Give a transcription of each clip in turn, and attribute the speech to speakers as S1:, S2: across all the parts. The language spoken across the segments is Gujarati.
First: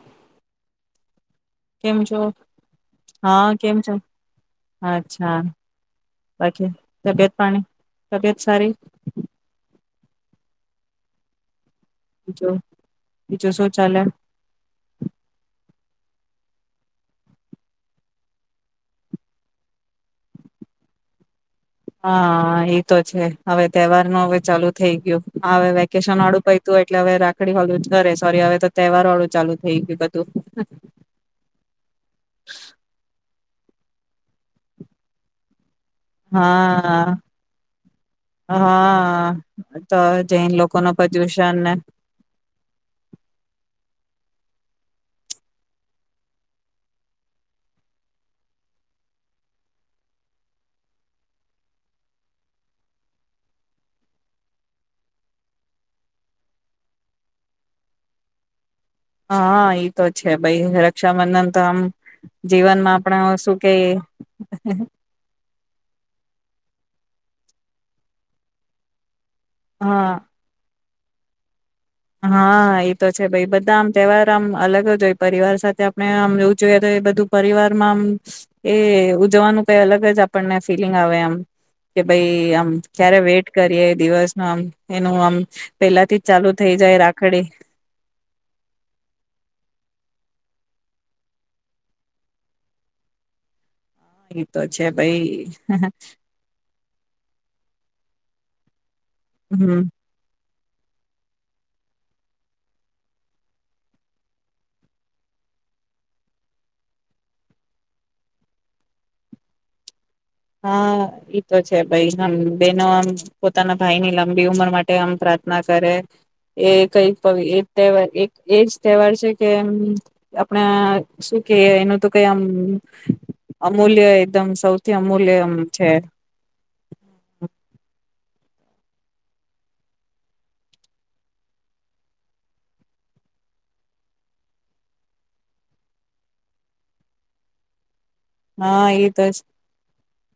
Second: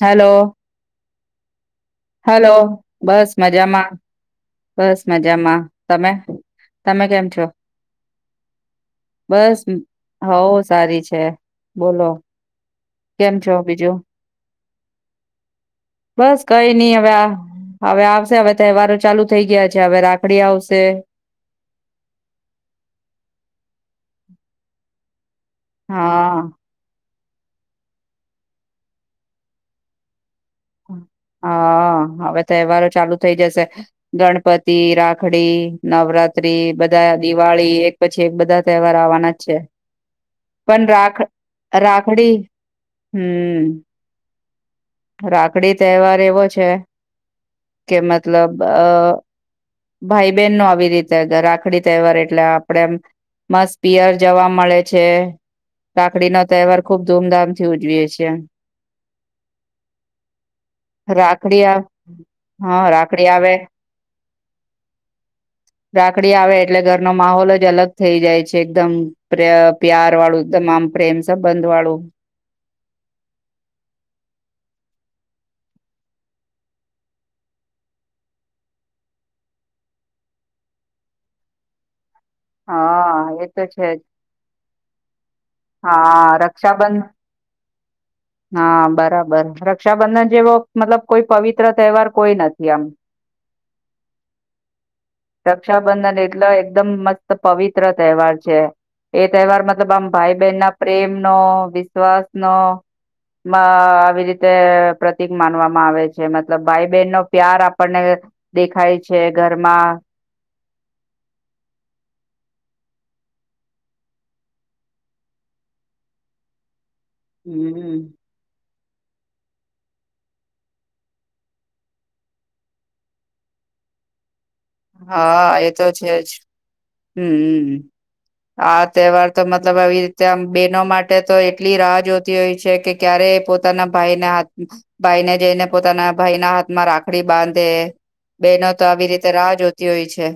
S1: હેલો.
S2: કેમ છો?
S1: હલો, બસ
S2: હા કેમ છો?
S1: મજામાં, બસ
S2: અચ્છા
S1: મજામાં, તમે,
S2: બાકી
S1: તમે કેમ
S2: તબિયત
S1: છો?
S2: પાણી તબિયત સારી
S1: બસ હવ, સારી છે. બોલો,
S2: બીજું
S1: કેમ છો
S2: શું
S1: બીજું?
S2: ચાલે?
S1: બસ કઈ નઈ હવે આ, હવે આવશે હવે તેહવારો ચાલુ થઈ ગયા છે, હવે રાખડી આવશે
S2: હા એ તો છે હવે તેહવાર નો હવે ચાલુ થઈ ગ્યો. હવે વેકેશન
S1: હા
S2: વાળું પયતું એટલે હવે રા ખડી વાલુ જ કરે સોરી હવે તો તહેવાર વાળું ચાલુ થઈ ગ્યું બધું.
S1: હા હવે તેહવારો ચાલુ થઈ જશે, ગણપતિ, રાખડી નવરાત્રી બધા,
S2: હા
S1: દિવાળી એક પછી એક બધા તેહવાર આવવાના જ છે
S2: હા તો જૈન લોકો
S1: પણ
S2: ન
S1: રાખ
S2: પ્રદુષણ ને
S1: રાખડી, હમ્મ. રાખડી તહેવાર એવો છે, કે મતલબ અ, ભાઈ બહેન નો આવી રીતે રાખડી તહેવાર એટલે આપડેમ મસ્ત પિયર જવા મળે છે, રાખડી નો તહેવાર ખુબ ધૂમધામ થી ઉજવીએ છીએ.
S2: હા. એ તો છે ભઈ, રક્ષાબંધન તો
S1: રાખડી આ
S2: આમ
S1: હા
S2: જીવનમાં
S1: રાખડી
S2: આપણા
S1: આવે
S2: શું કે
S1: નો માહોલ જ અલગ થઈ જાય છે એકદમ. પ્ર
S2: હા
S1: પ્યાર વાળું એકદમ આમ પ્રેમ સબંધ વાળુ
S2: હા એતો છે ભાઈ બધા આમ તહેવાર આમ અલગ જ હોય. પરિવાર સાથે આપણે આમ જવું જોઈએ તો એ બધું પરિવારમાં આમ એ ઉજવવાનું કઈ અલગ જ આપણને ફિલિંગ આવે એમ કે ભાઈ આમ ક્યારે
S1: હા
S2: વેટ
S1: એ તો
S2: કરીએ
S1: છે જ
S2: દિવસનો આમ એનું આમ પેલાથી જ
S1: હા
S2: ચાલુ થઈ જાય
S1: રક્ષાબંધ
S2: રાખડી
S1: હા બરાબર રક્ષાબંધન જે જેવો મતલબ કોઈ પવિત્ર તહેવાર કોઈ નથી આમ
S2: એતો છે ભાઈ
S1: રક્ષાબંધન એટલે એકદમ મ પવિત્ર તહેવાર છે. એ તહેવાર
S2: હમ
S1: મતલબ આમ ભાઈ બહેન ના પ્રેમનો વિશ્વાસનો આવી રીતે પ્રતિક માનવામાં આવે છે મતલબ ભાઈ બહેન નો પ્યાર આપણને દેખાય છે ઘરમાં
S2: હા એ તો છે ભાઈ આ બેનો આમ પોતાના ભાઈની લંબી ઉંમર માટે આમ પ્રાર્થના કરે એ કઈ પ એ તહેવાર
S1: હમ
S2: એક એજ તહેવાર છે કે એમ આપણે શું કે એ એનું તો કઈમ અમૂલ્ય એકદમ સૌ
S1: હા એ તો છે જ હમ આ તહેવાર તો મતલબ આવી રીતે આમ બેહેનો માટે તો એટલી રાહ જોતી હોય છે કે ક્યારે પોતાના ભાઈના હાથ ભાઈને જઈને પોતાના ભાઈના હાથમાં રાખડી બાંધે બેનો તો
S2: હા
S1: આવી
S2: એ
S1: રીતે
S2: જ
S1: રા જોય છે.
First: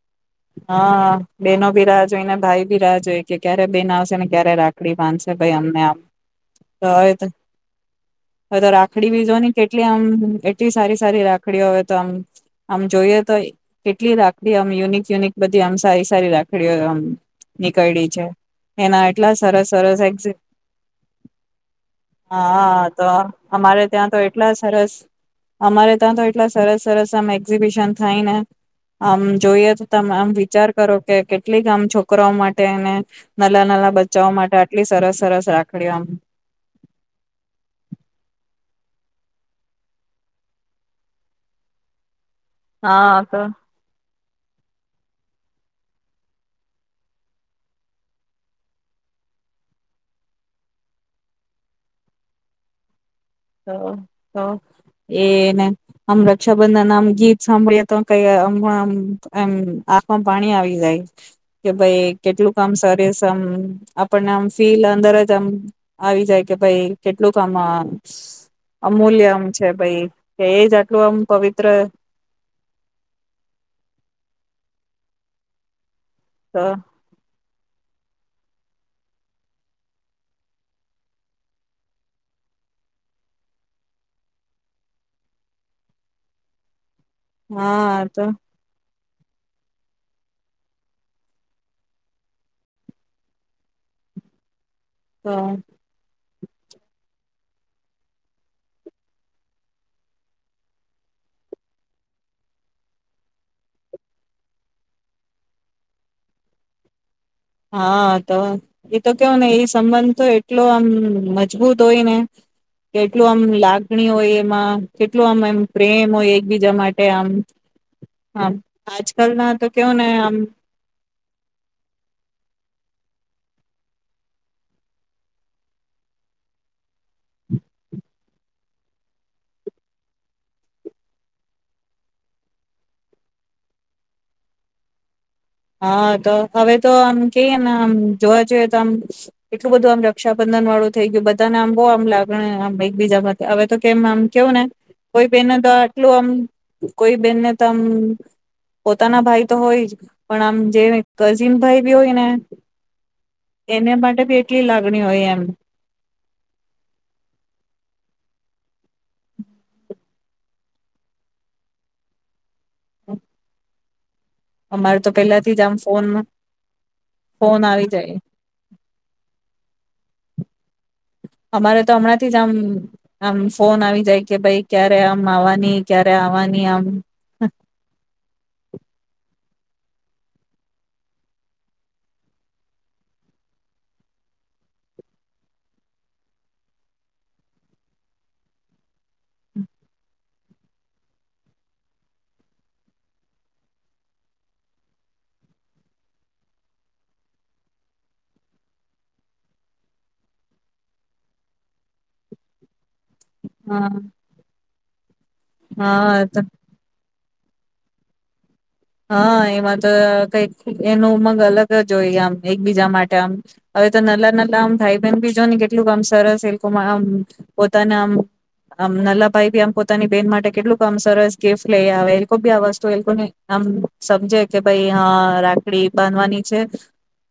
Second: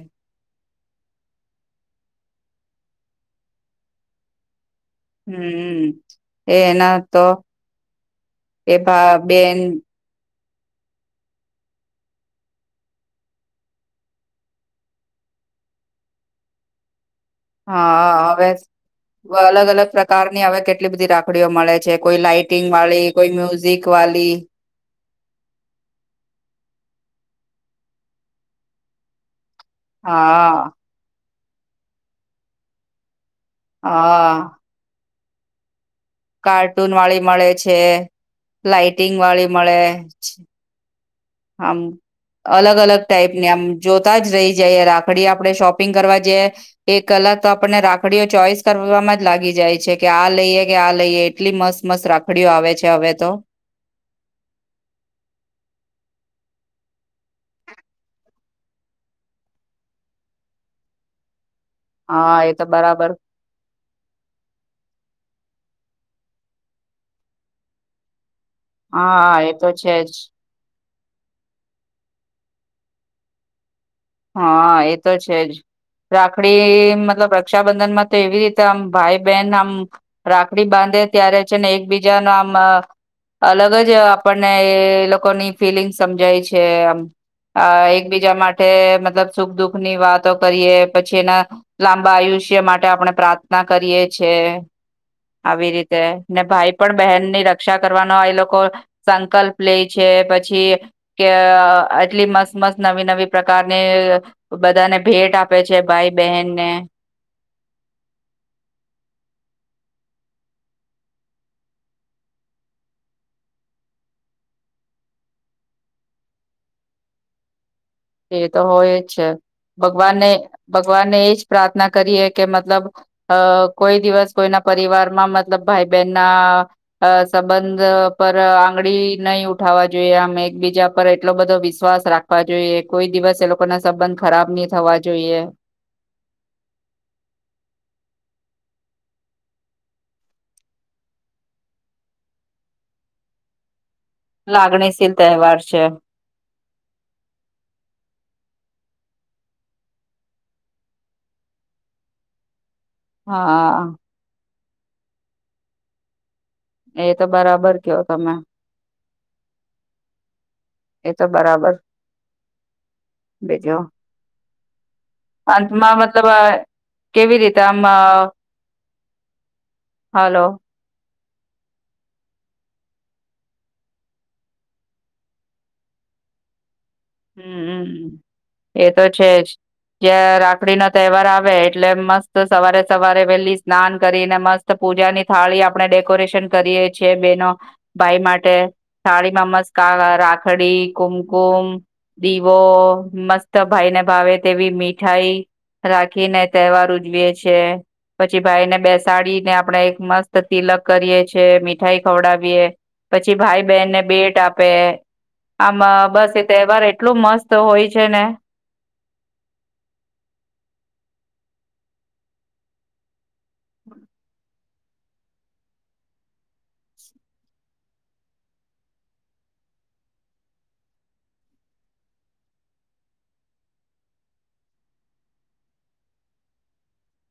S2: હા બેનો ભી રાહ જોઈને ભાઈ ભી રાહ જોઈ કે ક્યારે બેન આવશે ને ક્યારે રાખ રાખડી બાંધશે ભાઈ અમને
S1: હમ
S2: આમ
S1: એના તો
S2: હવે હવે તો
S1: એ
S2: રાખડી
S1: ભા
S2: બી જોની
S1: બેન
S2: કેટલી આમ સારી સારી રાખડીઓ હવે તો આમ આમ જોઈએ તો કેટલી રાખડી આમ યુનિક યુનિક બધી આમ સારી સારી રાખડીઓ આમ નીકળી છે
S1: હા હવે
S2: એના એટલા સરસ
S1: અલગ અલગ
S2: સરસ એક્ઝ
S1: પ્રકારની હવે કેટલી બધી રાખડીઓ મળે છે કોઈ લાાઈટિંગ
S2: હા
S1: વાળી
S2: તો
S1: કોઈ મ્યુઝિક
S2: અમારે ત્યાં તો
S1: વાલી
S2: એટલા સરસ અમારે ત્યાં તો એટલા સરસ સરસ અમે એઝબિશન થાયને આમ જોઈએ તો તમે આમ વિચાર
S1: હા
S2: કરો કે કેટલી આમ છોકરાઓ માટેને નલા નાલા બચ્ચઓ
S1: હા
S2: માટે આટલી સરસ સરસ રાખડી આમ
S1: કાર્ટૂન વાળી મળે છે લાઇટિંગ વાળી મળે છે. હમ અલગ અલગ
S2: હા તો
S1: ટાઈપને આમ જોતા જ રહી જાય રાખ રાખડી આપડણે શોપિંગ કરવા જેઈએ એક કલાક તો આપણને રાખડીઓ ચોઈસ કરવામાં જ લાગી જાય છે કે આ લઈએ કે આ લઈએ એટલી મસ્ત મસ્ત રાખડીઓ આવે છે હવે તો
S2: તો તો એને આમ રક્ષાબંધન આમ ગીત સાંભળીએ તો કઈમ એમ આંખમાં પાણી આવી જાય. કે ભાઈ
S1: હા એ
S2: કેટલું
S1: તો
S2: કામ
S1: બરાબર
S2: સરીસ આમ આપણને આમ ફીલ અંદર જ આમ આવી જાય કે ભાઈ કેટલું કામ [inaudible]
S1: હા
S2: અમૂલ્યમ
S1: એ
S2: છે
S1: તો
S2: ભાઈ
S1: જ
S2: કે એ જ શું આમ પવિત્ર
S1: હા એ તો છે જ!
S2: તો
S1: રાખડી મતલબ રક્ષાબંધન માં તો એવી રીતે આમ ભાઈ બહેન આમ રાખડી બાંધે ત્યારે છે ને, એકબીજાને આમ અલગ જ આપણને લોકોની ફિલિંગ સમજાય છે. આમ અ
S2: હા તો
S1: એકબીજા માટે મતલબ સુખ દુઃખ ની વાતો કરીએ. પછી એના લાંબા આયુષ્ય માટે આપણે પ્રાર્થના કરીએ છે.
S2: તો
S1: આવી રીતે ને ભાઈ પણ બહેનની ર રક્ષા કરવાનો એ લોકો સંકલ્પ લે છે, પછી કે એટલી મસ્ત મસ્ત નવી નવી પ્રકાર અને બધાને ભેટ આપે છૈ. ભાઈ બહેનને
S2: હા તો એતો કેવો ને એ સંબંધ તો એટલો આમ, મજબૂત હોય ને કે, કેટલું આમ લાગણી હોય, એમાં કેટલું આમ એમ પ્રેમ હોય એકબીજા માટે આમ
S1: એ
S2: આમ
S1: તો હોય જ છે,
S2: આજકાલ ના તો કેવું ને
S1: ભગવાનને
S2: આમ
S1: ભગવાનને એજ પ્રાર્થના કરીએ કે, મતલબ અ કોઈ દિવસ કોઈના પરિવારમાં, મતલબ ભાઈ બહેન ના સંબંધ પર આંગળી નહી ઉઠાવવા જોઈએ. આમ એકબીજા પર એટલો બધો વિશ્વાસ રાખવા જોઈએ. કોઈ દિવસ એ લોકો ના સંબંધ ખરાબ નહી થવા જોઈએ.
S2: હા તો હવે તો આમ કહીએ ને આમ જોવા જઈએ આમ એટલું બધું, આમ રક્ષાબંધન વાળું થઈ ગયું. બધાને આમ બહુ આમ લાગણી આમ એકબીજા હવે તો કેમ આમ કેવું ને,
S1: લાગણીશીલ
S2: કોઈ બેન
S1: તહેવાર
S2: તો
S1: છે
S2: આટલું આમ કોઈ બેનને તો આમ પોતાના ભાઈ તો હોય જ પણ આમ જે કઝિન ભાઈ બી હોય ને
S1: હા
S2: એને માટેે બે કેટલી લાગણી હોય એમ.
S1: એતો બરાબર કયો તમે એતો બરાબર એ જો
S2: અમાર
S1: અત્માં મતલબ કેવી રીતે
S2: ફોન
S1: આ મ
S2: આવી જાય
S1: હાલો,
S2: અમારે તો હમણાં થી જ આમ, આમ ફોન આવી જાય કે, ભાઈ ક્યારે આમ આવવાની ક્યારે આવવાની આમ
S1: હમ હમ, એ તો છે જ જ રાખડી નો તહેવાર આવે, એટલે મસ્ત સવારે સવારે વેલી સ્નાન કરીને મસ્ત પૂજાની થાળી આપણે ડેકોરેશન કરીયે છીએ બેનો ભાઈ માટે થાળીમાં મસ્ત રાખડી, કુમકુમ દીવો મસ્ત ભાઈને ભાવે તેવી મીઠાઈ રાખીને તહેવાર ઉજવીએ છે. પછી ભાઈને બેસાડીને આપણે એક મસ્ત તિલક કરીએ છે. મીઠાઈ ખવડાવીએ પછી ભાઈ
S2: હા
S1: બહેનને ભેટ આપે. પે આમાં
S2: હા
S1: બસ
S2: તો
S1: એક તહેવાર એટલો મસ્ત હોય છે ને,
S2: હા એમાં તો કઈક એનો ઉમંગ અલગ જ હોઈ, આમ એકબીજા માટે આમ હવે તો નલા નલા ભાઈ બહેન ભી જો ને, કેટલુંક કમ સરસ એ લોકો આમ પોતાના આમ આમ નલા ભાઈ બી આમ પોતાની બેહેન માટે કેટલુંક કમ સરસ ગિફ્ટ લઈ આવે, એ લોકો ભી આ વસ્તુ એ લોકોને આમ સમજે કે ભાઈ હા રાખડી બાંધવાની છે.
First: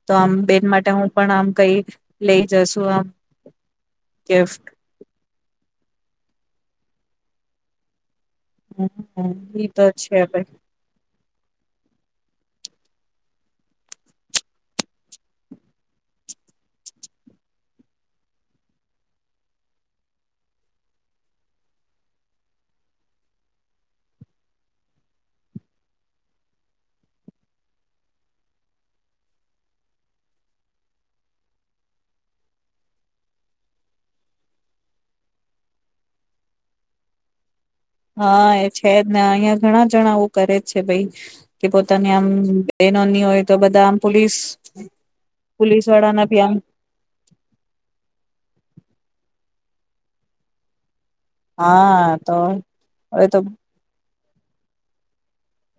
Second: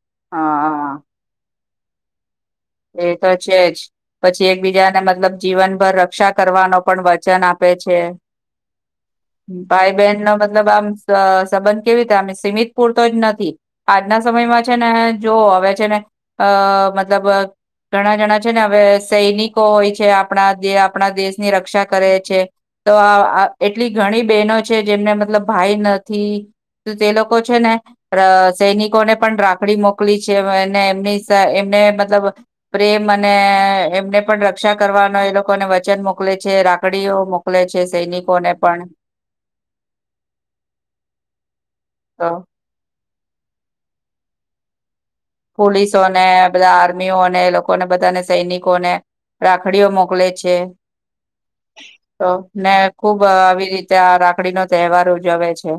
S2: તો આમ બેન માટે
S1: હા
S2: હું પણ આમ કઈ લે
S1: એ તો છે જ પછી એકબીજાને મતલબ જીવનભર રક્ષા કરવાનો પણ વચન આપે છે.
S2: એ તો
S1: ભાઈ
S2: છે
S1: બહેનનો મતલબ આમ સ સંબંધ કેવી રીતે અમે સીમિત પૂરતો જ નથી આજના સમયમાં છે ને જો હવે છે ને અ મતલબ ઘણા જણા છે ને હવે સૈનિકો હોય છે આપણા આપણા દેશની રક્ષા કરે છે તો અ એટલી ઘણી બહેનો છે જેમને મતલબ ભાઈ નથી તે લોકો છે ને અ સૈનિકોને પણ રાખડી મોકલી છે એમની સ એમને મતલબ પ્રેમ અને એમને પણ રક્ષા કરવાનો એ લોકોને વચન મોકલે છે રાખડીઓ મોક
S2: હા એ છે જ ને અહિયાં ઘણા જણા આવું કરે જ છે ભાઈ કે પોત તને આમ
S1: તો
S2: નાની હોય તો બધા આમ પોલીસ પોલીસ
S1: પોલીસોને
S2: વાળાના ભી આમ
S1: બધા આર્મીઓને એ લોકોને બધાને સૈનિકોને રાખડીઓ મોકલે છે. તો ને ખુબ
S2: હવે તો
S1: આવી રીતે આ રાખ રાખડીનો તહેવાર ઉજવે છે.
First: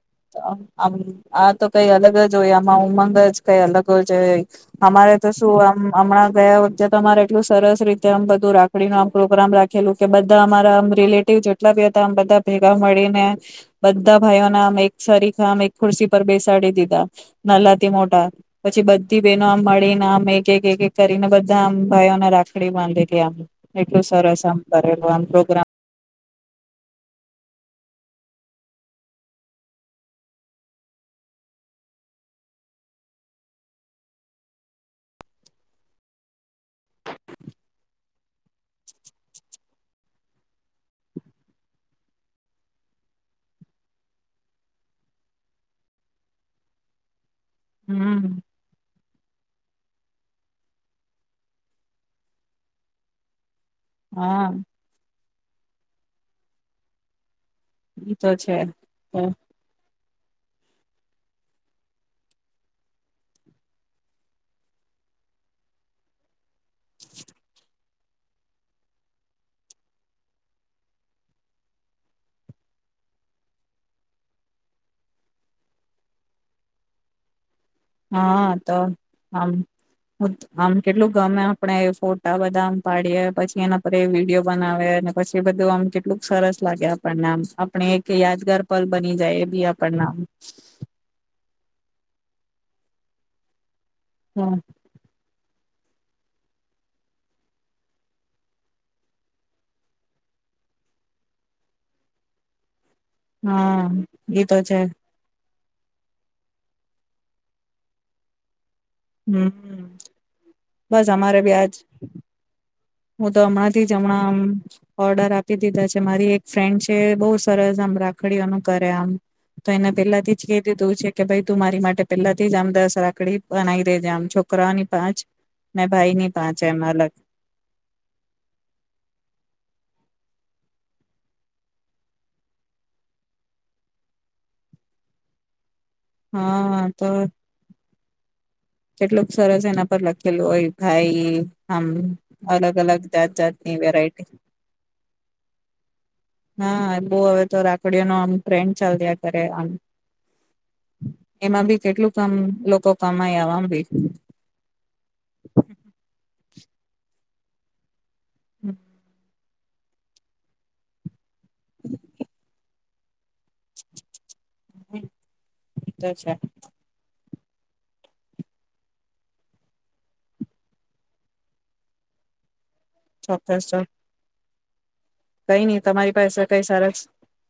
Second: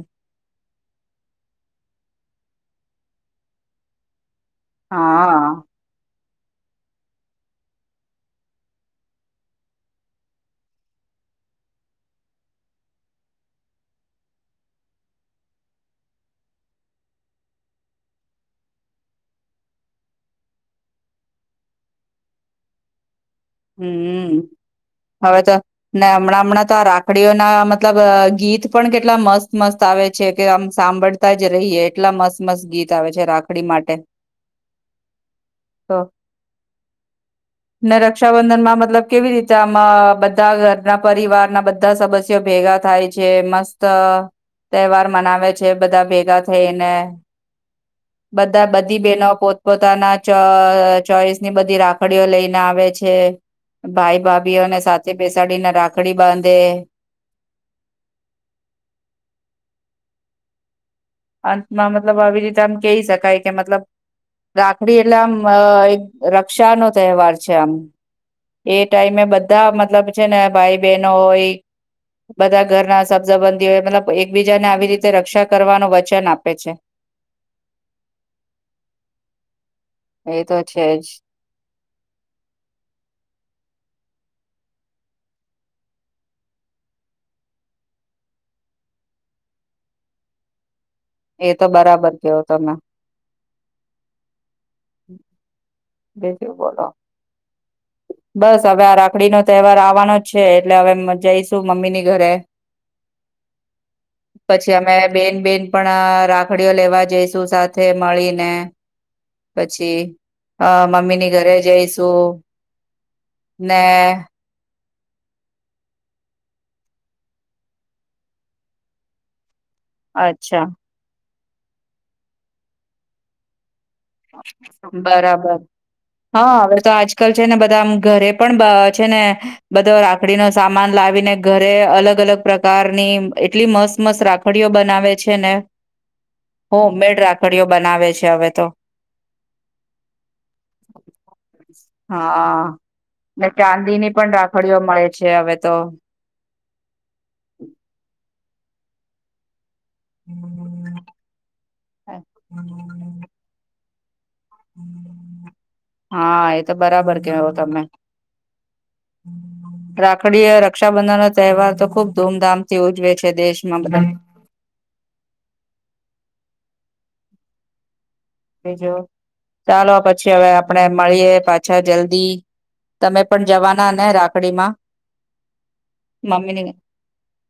S2: આમ આ તો કઈ અલગ જ હોય આમાં ઉમંગ જ કઈ અલગ જ હોય. અમારે તો
S1: હા
S2: શું હમણાં ગયા વખતે તો અમારે એટલું સરસ રીતે આમ બધું રાખડીનો આમ પ્રોગ્રામ રાખેલું કે બધા અમારા આમ રિલેટિવ જેટલા બી હતા આમ બધા ભેગા મળીને બધા ભાઈઓના આમ એક સરીખા આ એક ખુરશી પર બેસાડી દીધા નાલાથી મોટા પછી બધી બહેનો આમ મળીને આમ એક એક એક કરીને બધા આમ ભાઈઓને રાખડી બાંધી તી એમ
S1: હમ્મ, હવે તો
S2: પ્રોગ્રામ
S1: ને હમણાં હમણાં તો આ રાખ રાખડીઓ ના મતલબ ગીત પણ કેટલા મસ્ત મસ્ત આવે છે કે આમ સાંભળતા જ રહીએ એટલા મસ્ત મસ્ત ગીત આવે છે રાખડી માટે તો ને રક્ષાબંધન માં મતલબ કેવી રીતે આમ બધા ઘરના પરિવારના બધા સદસ્યો ભેગા થાય છે મસ્ત તહેવાર મનાવે છે બધા ભેગા થઈને
S2: હમ્મ.
S1: બધા બધી બહેનો પોતપોતાના ચ ચોઈસની બધી રાખડીઓ લઈને આવે છે. છે. ભાઈ
S2: હા
S1: ભાભીઓને સાથે બેસાડીને રાખડી બાંધે.
S2: ઈ તો છે હમ્મ.
S1: અંતમાં મતલબ આવી રીતે આમ કેય શકાય કે મતલબ રાખડી એટલે આમ અ એક રક્ષાનો તહેવાર છે આમ એ ટાઈમે બધા મતલબ છે ને ભાઈ બહેનો હોય બધા ઘરના સબ સંબંધી હોય મતલબ એકબીજા ને આવી રીતે રક્ષા કરવાનું વ ચન આપે છે.
S2: હા તો આમ
S1: એ તો
S2: આમ
S1: છે જ
S2: કેટલું ગમે આપણેે ફોટા બધા આમ પાડીએ પછી એના પર એ વિડીયો બનાવે અને પછી બધું આમ કેટલુંક સરસ લાગે આપણને આમ આપણે એક યાદગાર પલ બની જાય એ બી આપણને આમ
S1: એ તો બરાબર કેવો તમે.
S2: હા.
S1: બીજું બોલો, બસ હવે આ રાખડી નો તહેવાર આવવાનો જ છે એટલે હવે જઈશું મમ્મીની ઘરે.
S2: હા, એતો
S1: પછી
S2: છે.
S1: અમે બેન બેન પણ રાખડીઓ લેવા જઈશું, સાથે મળીને.
S2: હમ
S1: પછી અ
S2: બસ
S1: મમ્મીની
S2: અમારે
S1: ઘરે
S2: બી આજ
S1: જઈશું.
S2: હું તો હમણાં
S1: ને
S2: થી જ, હમણાં આમ ઓર્ડર આપી દીધા છે. મારી એક ફ્રેન્ડ છે, બહુ સરસ આમ રાખડીઓનું કરે આમ. તો એને પેલાથી જ કહી
S1: અચ્છા
S2: દીધું છે કે, ભાઈ તું મારી માટે પેલાથી જ આમ દસ રાખડી બનાવી દેજે આમ છોકરાઓની પાંચ
S1: બરાબર,
S2: ને ભાઈ ની
S1: હા.
S2: પાંચ
S1: હવે
S2: એમ
S1: તો
S2: અલગ
S1: આજકલ છે ને, બધા આમ ઘરે પણ છે ને, બધો રાખડી નો સામાન લાવીને ઘરે અલગ- અલગ પ્રકારની એટલી મસ્ત-મસ્ત રાખડીઓ બનાવે છે ને.
S2: હા તો
S1: હોમમેડ રાખડીઓ બનાવે છે હવે તો.
S2: કેટલુંક સરસ એના પર લખેલું હોય, ભાઈ. આમ
S1: હા
S2: અલગ- અલગ જાત
S1: ને
S2: જાતની
S1: ચાંદીની
S2: વેરાયટી.
S1: પણ રાખડીઓ મળે છે હવે તો
S2: હા, બહુ હવે તો રાખડીઓ નો ટ્રેન ચાલ રહ્યા કરેએ. એમાં ભી કેટલું કામ લોકો કમાય [unintelligible]
S1: હા એ તો બરાબર, કેવો તમે.
S2: હમ.
S1: રાખડીય રક્ષાબંધન જ તહેવાર તો ખુબ ધૂમધામ થી ઉજવે છે દેશમાં બધા
S2: તો છે.
S1: બીજુ, ચાલો. પછી હવે આપણેે મળીએ પાછા જલ્દી તમે પણ જવાના ને રાખ રાખડીમાં
S2: કંઈ નહીં. તમારી પાસે કંઈ
S1: મમ્મીની
S2: સરસ,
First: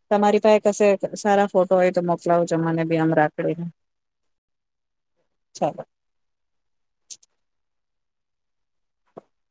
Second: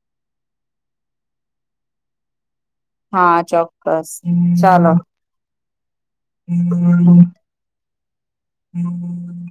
S2: તમારી પાસે કશે સારા ફોટો હોય, તો મોકલો. [unintelligible]
S1: હા, ચોક્કસ, ચાલો.
S2: ચાલો.
S1: હમ.